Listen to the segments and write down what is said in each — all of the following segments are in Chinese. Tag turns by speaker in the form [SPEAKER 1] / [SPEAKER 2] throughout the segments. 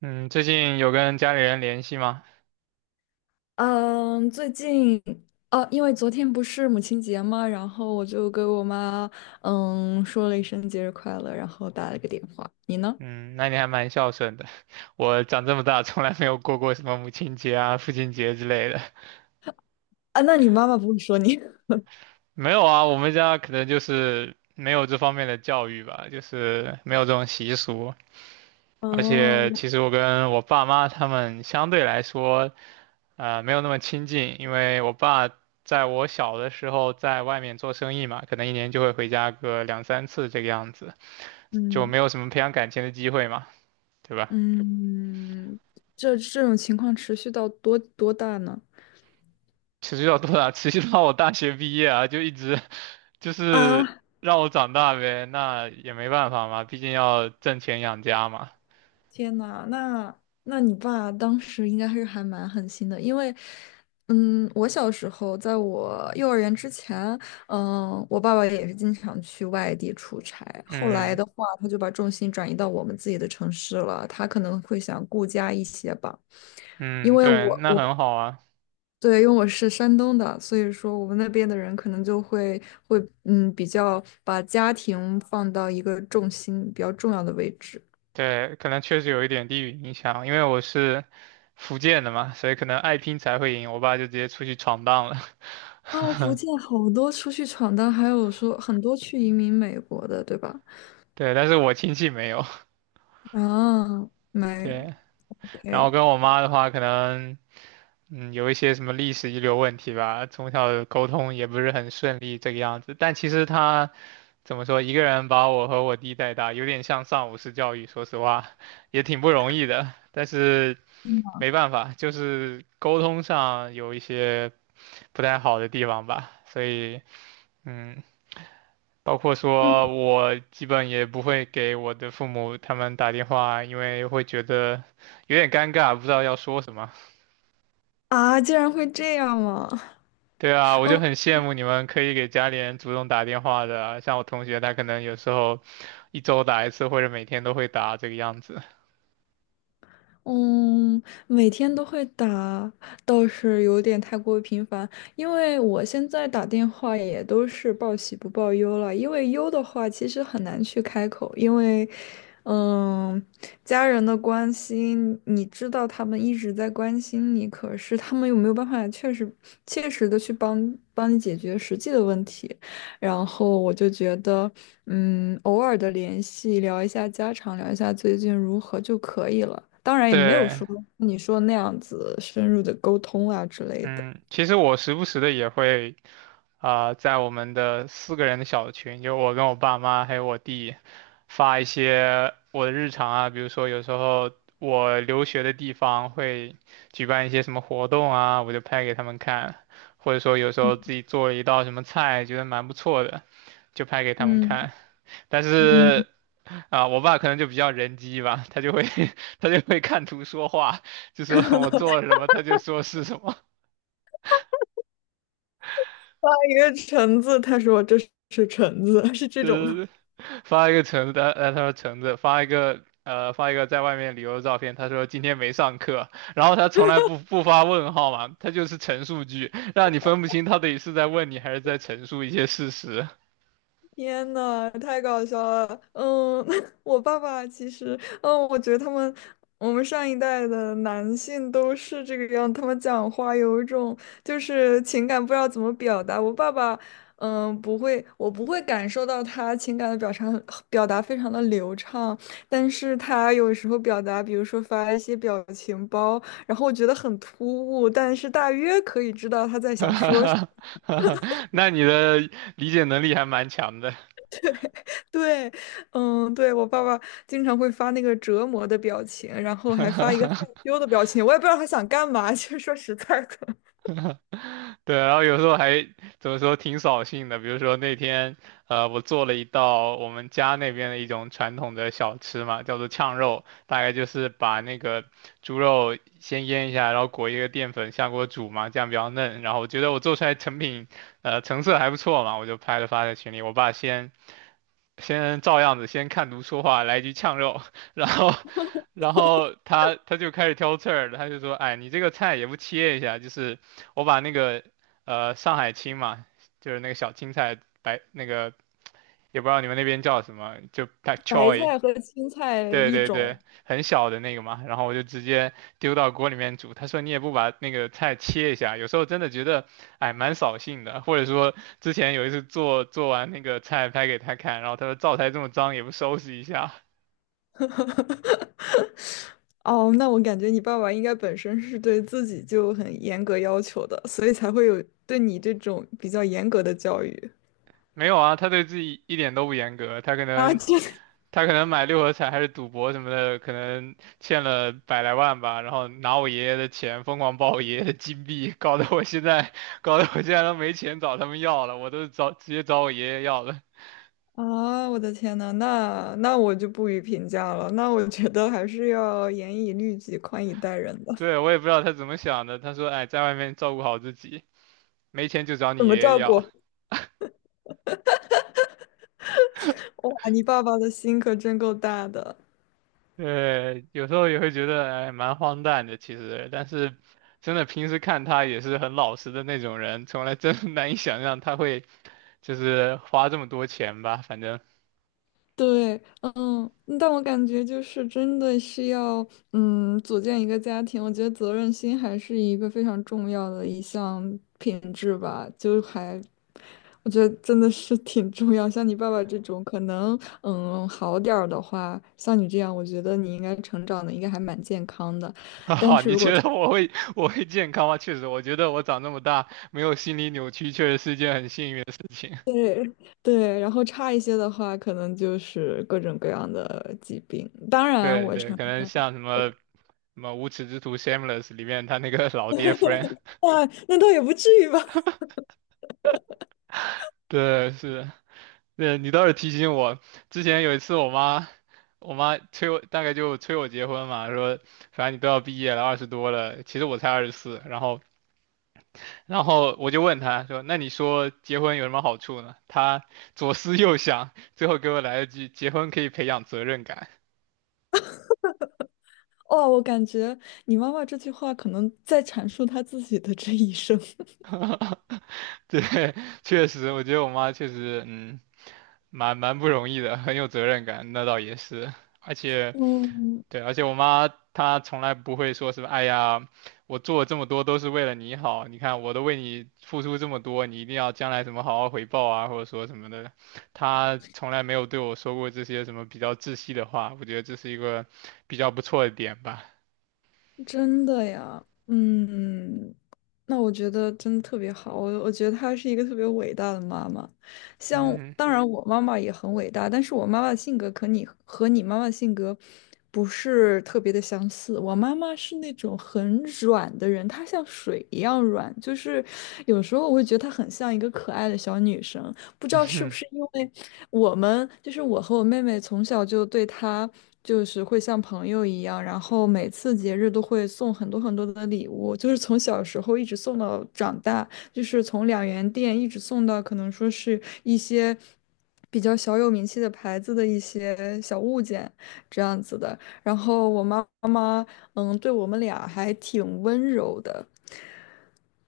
[SPEAKER 1] 嗯，最近有跟家里人联系吗？
[SPEAKER 2] 嗯，最近哦，因为昨天不是母亲节嘛，然后我就给我妈说了一声节日快乐，然后打了个电话。你呢？
[SPEAKER 1] 嗯，那你还蛮孝顺的。我长这么大从来没有过过什么母亲节啊、父亲节之类的。
[SPEAKER 2] 啊，那你妈妈不会说你？
[SPEAKER 1] 没有啊，我们家可能就是没有这方面的教育吧，就是没有这种习俗。而
[SPEAKER 2] 哦，
[SPEAKER 1] 且
[SPEAKER 2] 我
[SPEAKER 1] 其实我跟我爸妈他们相对来说，没有那么亲近，因为我爸在我小的时候在外面做生意嘛，可能一年就会回家个两三次这个样子，就
[SPEAKER 2] 嗯
[SPEAKER 1] 没有什么培养感情的机会嘛，对吧？
[SPEAKER 2] 嗯，这种情况持续到多大呢？
[SPEAKER 1] 持续到多大？持续到我大学毕业啊，就一直 就是
[SPEAKER 2] 啊，
[SPEAKER 1] 让我长大呗，那也没办法嘛，毕竟要挣钱养家嘛。
[SPEAKER 2] 天呐，那你爸当时应该是还蛮狠心的，因为，嗯，我小时候在我幼儿园之前，嗯，我爸爸也是经常去外地出差。后来
[SPEAKER 1] 嗯
[SPEAKER 2] 的话，他就把重心转移到我们自己的城市了。他可能会想顾家一些吧，因
[SPEAKER 1] 嗯，
[SPEAKER 2] 为
[SPEAKER 1] 对，
[SPEAKER 2] 我
[SPEAKER 1] 那
[SPEAKER 2] 我
[SPEAKER 1] 很好啊。
[SPEAKER 2] 对，因为我是山东的，所以说我们那边的人可能就会比较把家庭放到一个重心比较重要的位置。
[SPEAKER 1] 对，可能确实有一点地域影响，因为我是福建的嘛，所以可能爱拼才会赢。我爸就直接出去闯荡了。
[SPEAKER 2] 哦，福 建好多出去闯荡，还有说很多去移民美国的，对吧？
[SPEAKER 1] 对，但是我亲戚没有。
[SPEAKER 2] 啊，没
[SPEAKER 1] 对，然后
[SPEAKER 2] ，OK，
[SPEAKER 1] 跟我妈的话，可能。嗯，有一些什么历史遗留问题吧，从小沟通也不是很顺利这个样子。但其实他怎么说，一个人把我和我弟带大，有点像上武式教育，说实话，也挺不容易的。但是没办法，就是沟通上有一些不太好的地方吧。所以，嗯，包括
[SPEAKER 2] 嗯
[SPEAKER 1] 说我基本也不会给我的父母他们打电话，因为会觉得有点尴尬，不知道要说什么。
[SPEAKER 2] 啊，竟然会这样吗？
[SPEAKER 1] 对啊，我就
[SPEAKER 2] 嗯
[SPEAKER 1] 很羡慕你们可以给家里人主动打电话的啊，像我同学他可能有时候一周打一次，或者每天都会打这个样子。
[SPEAKER 2] 嗯，每天都会打，倒是有点太过于频繁。因为我现在打电话也都是报喜不报忧了，因为忧的话其实很难去开口，因为，嗯，家人的关心，你知道他们一直在关心你，可是他们又没有办法确实切实的去帮你解决实际的问题？然后我就觉得，嗯，偶尔的联系，聊一下家常，聊一下最近如何就可以了。当然也没有
[SPEAKER 1] 对，
[SPEAKER 2] 说你说那样子深入的沟通啊之类的。
[SPEAKER 1] 嗯，其实我时不时的也会。啊、在我们的四个人的小群，就我跟我爸妈还有我弟，发一些我的日常啊，比如说有时候我留学的地方会举办一些什么活动啊，我就拍给他们看，或者说有时候自己做了一道什么菜，觉得蛮不错的，就拍给他们
[SPEAKER 2] 嗯
[SPEAKER 1] 看。但
[SPEAKER 2] 嗯，
[SPEAKER 1] 是啊、我爸可能就比较人机吧，他就会 他就会看图说话，就说我做了什么，他就说是什么。
[SPEAKER 2] 发一个橙子，他说这是橙子，是这种
[SPEAKER 1] 对
[SPEAKER 2] 吗？
[SPEAKER 1] 对对，发一个橙子，他说橙子，发一个在外面旅游的照片，他说今天没上课，然后他从来不发问号嘛，他就是陈述句，让你分不清他到底是在问你还是在陈述一些事实。
[SPEAKER 2] 天呐，太搞笑了！嗯，我爸爸其实，嗯，我觉得他们，我们上一代的男性都是这个样，他们讲话有一种就是情感不知道怎么表达。我爸爸，嗯，不会，我不会感受到他情感的表达非常的流畅，但是他有时候表达，比如说发一些表情包，然后我觉得很突兀，但是大约可以知道他在
[SPEAKER 1] 哈
[SPEAKER 2] 想
[SPEAKER 1] 哈
[SPEAKER 2] 说。
[SPEAKER 1] 哈哈哈，那你的理解能力还蛮强的。
[SPEAKER 2] 对，嗯，对，我爸爸经常会发那个折磨的表情，然后还发一个害 羞的表情，我也不知道他想干嘛。其实说实在的，
[SPEAKER 1] 对，然后有时候还怎么说挺扫兴的，比如说那天，我做了一道我们家那边的一种传统的小吃嘛，叫做炝肉，大概就是把那个猪肉先腌一下，然后裹一个淀粉下锅煮嘛，这样比较嫩。然后我觉得我做出来成品，成色还不错嘛，我就拍了发在群里。我爸先照样子先看图说话，来一句呛肉，然后，然后他就开始挑刺儿了，他就说，哎，你这个菜也不切一下，就是我把那个上海青嘛，就是那个小青菜白那个，也不知道你们那边叫什么，就 pak
[SPEAKER 2] 白
[SPEAKER 1] choi，
[SPEAKER 2] 菜和青菜
[SPEAKER 1] 对
[SPEAKER 2] 一
[SPEAKER 1] 对对，
[SPEAKER 2] 种。
[SPEAKER 1] 很小的那个嘛，然后我就直接丢到锅里面煮。他说你也不把那个菜切一下，有时候真的觉得，哎，蛮扫兴的。或者说之前有一次做做完那个菜拍给他看，然后他说灶台这么脏也不收拾一下。
[SPEAKER 2] 哦，那我感觉你爸爸应该本身是对自己就很严格要求的，所以才会有对你这种比较严格的教育
[SPEAKER 1] 没有啊，他对自己一点都不严格，他可
[SPEAKER 2] 啊！
[SPEAKER 1] 能
[SPEAKER 2] 这
[SPEAKER 1] 他可能买六合彩还是赌博什么的，可能欠了百来万吧，然后拿我爷爷的钱疯狂爆我爷爷的金币，搞得我现在 搞得我现在都没钱找他们要了，我都直接找我爷爷要了。
[SPEAKER 2] 啊，我的天呐，那我就不予评价了。那我觉得还是要严以律己，宽以待人的，
[SPEAKER 1] 对，我也不知道他怎么想的，他说哎，在外面照顾好自己，没钱就找
[SPEAKER 2] 怎
[SPEAKER 1] 你爷
[SPEAKER 2] 么
[SPEAKER 1] 爷
[SPEAKER 2] 照
[SPEAKER 1] 要。
[SPEAKER 2] 顾？哇，你爸爸的心可真够大的。
[SPEAKER 1] 对，有时候也会觉得哎，蛮荒诞的其实，但是真的平时看他也是很老实的那种人，从来真的难以想象他会。就是花这么多钱吧，反正。
[SPEAKER 2] 对，嗯，但我感觉就是真的是要，嗯，组建一个家庭，我觉得责任心还是一个非常重要的一项品质吧，就还，我觉得真的是挺重要。像你爸爸这种，可能，嗯，好点儿的话，像你这样，我觉得你应该成长的应该还蛮健康的。
[SPEAKER 1] 哈哈，你觉得我会健康吗？确实，我觉得我长这么大没有心理扭曲，确实是一件很幸运的事情。
[SPEAKER 2] 对，然后差一些的话，可能就是各种各样的疾病。当 然，
[SPEAKER 1] 对
[SPEAKER 2] 我
[SPEAKER 1] 对，
[SPEAKER 2] 承
[SPEAKER 1] 可能
[SPEAKER 2] 认。
[SPEAKER 1] 像什么什么无耻之徒 Shameless 里面他那个老爹 Frank，
[SPEAKER 2] 哇，那倒也不至于吧？
[SPEAKER 1] 对，是，对，你倒是提醒我，之前有一次我妈。我妈催我，大概就催我结婚嘛，说反正你都要毕业了，20多了，其实我才24，然后我就问他说：“那你说结婚有什么好处呢？”他左思右想，最后给我来了句：“结婚可以培养责任感。
[SPEAKER 2] 哦，我感觉你妈妈这句话可能在阐述她自己的这一生。
[SPEAKER 1] 对，确实，我觉得我妈确实，嗯，蛮不容易的，很有责任感，那倒也是，而且。
[SPEAKER 2] 嗯，
[SPEAKER 1] 对，而且我妈她从来不会说什么，哎呀，我做了这么多都是为了你好，你看我都为你付出这么多，你一定要将来怎么好好回报啊，或者说什么的，她从来没有对我说过这些什么比较窒息的话，我觉得这是一个比较不错的点吧。
[SPEAKER 2] 真的呀，嗯，那我觉得真的特别好，我觉得她是一个特别伟大的妈妈。像
[SPEAKER 1] 嗯，
[SPEAKER 2] 当然我妈妈也很伟大，但是我妈妈的性格可你和你妈妈的性格不是特别的相似。我妈妈是那种很软的人，她像水一样软，就是有时候我会觉得她很像一个可爱的小女生。不知道是不是 因为我们，就是我和我妹妹从小就对她就是会像朋友一样，然后每次节日都会送很多很多的礼物，就是从小时候一直送到长大，就是从两元店一直送到可能说是一些比较小有名气的牌子的一些小物件这样子的。然后我妈妈，嗯，对我们俩还挺温柔的。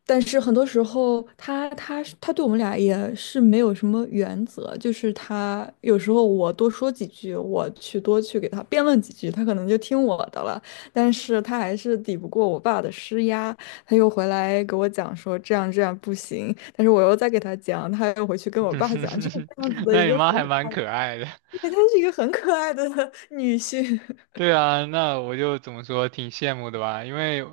[SPEAKER 2] 但是很多时候他，他对我们俩也是没有什么原则，就是他有时候我多说几句，我去给他辩论几句，他可能就听我的了。但是他还是抵不过我爸的施压，他又回来给我讲说这样这样不行，但是我又再给他讲，他又回去跟我爸讲，就是这样子的
[SPEAKER 1] 那
[SPEAKER 2] 一
[SPEAKER 1] 你
[SPEAKER 2] 个
[SPEAKER 1] 妈还蛮可爱的。
[SPEAKER 2] 因为他是一个很可爱的女性。
[SPEAKER 1] 对啊，那我就怎么说，挺羡慕的吧？因为，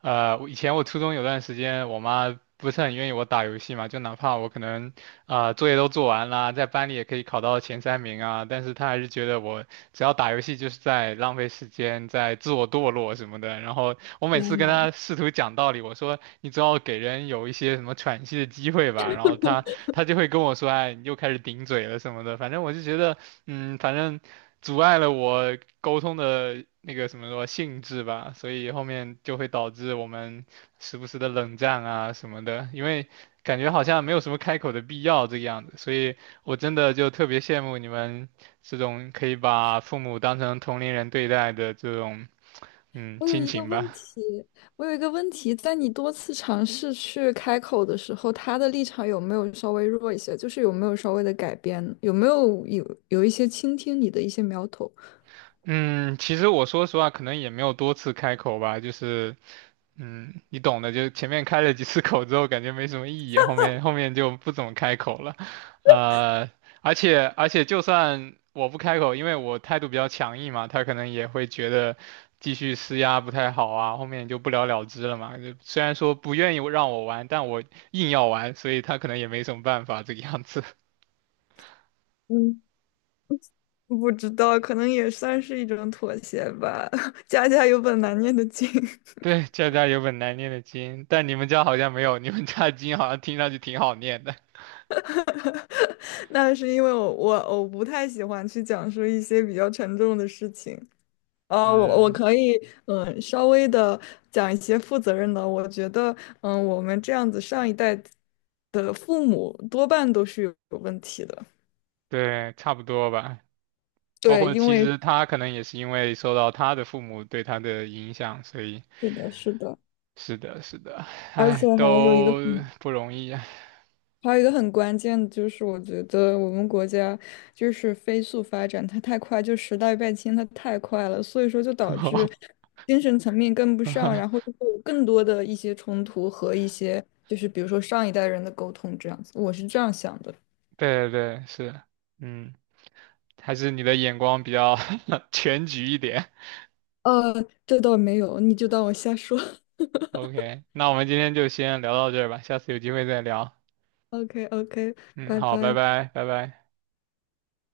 [SPEAKER 1] 我以前我初中有段时间，我妈不是很愿意我打游戏嘛，就哪怕我可能，啊，作业都做完啦，在班里也可以考到前三名啊，但是她还是觉得我只要打游戏就是在浪费时间，在自我堕落什么的。然后我每次
[SPEAKER 2] 天
[SPEAKER 1] 跟
[SPEAKER 2] 呐！
[SPEAKER 1] 她试图讲道理，我说你总要给人有一些什么喘息的机会吧，然后她就会跟我说，哎，你又开始顶嘴了什么的。反正我就觉得，嗯，反正。阻碍了我沟通的那个什么说性质吧，所以后面就会导致我们时不时的冷战啊什么的，因为感觉好像没有什么开口的必要这个样子，所以我真的就特别羡慕你们这种可以把父母当成同龄人对待的这种嗯
[SPEAKER 2] 我有
[SPEAKER 1] 亲
[SPEAKER 2] 一个
[SPEAKER 1] 情
[SPEAKER 2] 问
[SPEAKER 1] 吧。
[SPEAKER 2] 题，我有一个问题，在你多次尝试去开口的时候，他的立场有没有稍微弱一些？就是有没有稍微的改变？有没有一些倾听你的一些苗头？
[SPEAKER 1] 嗯，其实我说实话，可能也没有多次开口吧，就是你懂的，就前面开了几次口之后，感觉没什么意义，后面就不怎么开口了，呃，而且就算我不开口，因为我态度比较强硬嘛，他可能也会觉得继续施压不太好啊，后面就不了了之了嘛。就虽然说不愿意让我玩，但我硬要玩，所以他可能也没什么办法这个样子。
[SPEAKER 2] 嗯，不知道，可能也算是一种妥协吧。家家有本难念的经，
[SPEAKER 1] 对，家家有本难念的经，但你们家好像没有，你们家的经好像听上去挺好念的。
[SPEAKER 2] 那是因为我不太喜欢去讲述一些比较沉重的事情，我
[SPEAKER 1] 嗯，
[SPEAKER 2] 可以，嗯，稍微的讲一些负责任的。我觉得，嗯，我们这样子上一代的父母多半都是有问题的。
[SPEAKER 1] 对，差不多吧。包
[SPEAKER 2] 对，
[SPEAKER 1] 括
[SPEAKER 2] 因
[SPEAKER 1] 其
[SPEAKER 2] 为
[SPEAKER 1] 实他可能也是因为受到他的父母对他的影响，所以
[SPEAKER 2] 是的，是的，
[SPEAKER 1] 是的，是的，
[SPEAKER 2] 而且
[SPEAKER 1] 唉，
[SPEAKER 2] 还有一个
[SPEAKER 1] 都
[SPEAKER 2] 很，
[SPEAKER 1] 不容易啊。
[SPEAKER 2] 还有一个很关键的就是，我觉得我们国家就是飞速发展，它太快，就时代变迁它太快了，所以说就导致 精神层面跟不上，然后就会有更多的一些冲突和一些就是比如说上一代人的沟通这样子，我是这样想的。
[SPEAKER 1] 对对对，是，嗯，还是你的眼光比较 全局一点。
[SPEAKER 2] 呃，这倒没有，你就当我瞎说。
[SPEAKER 1] OK，那我们今天就先聊到这儿吧，下次有机会再聊。
[SPEAKER 2] OK OK，
[SPEAKER 1] 嗯，
[SPEAKER 2] 拜
[SPEAKER 1] 好，拜
[SPEAKER 2] 拜。
[SPEAKER 1] 拜，拜拜。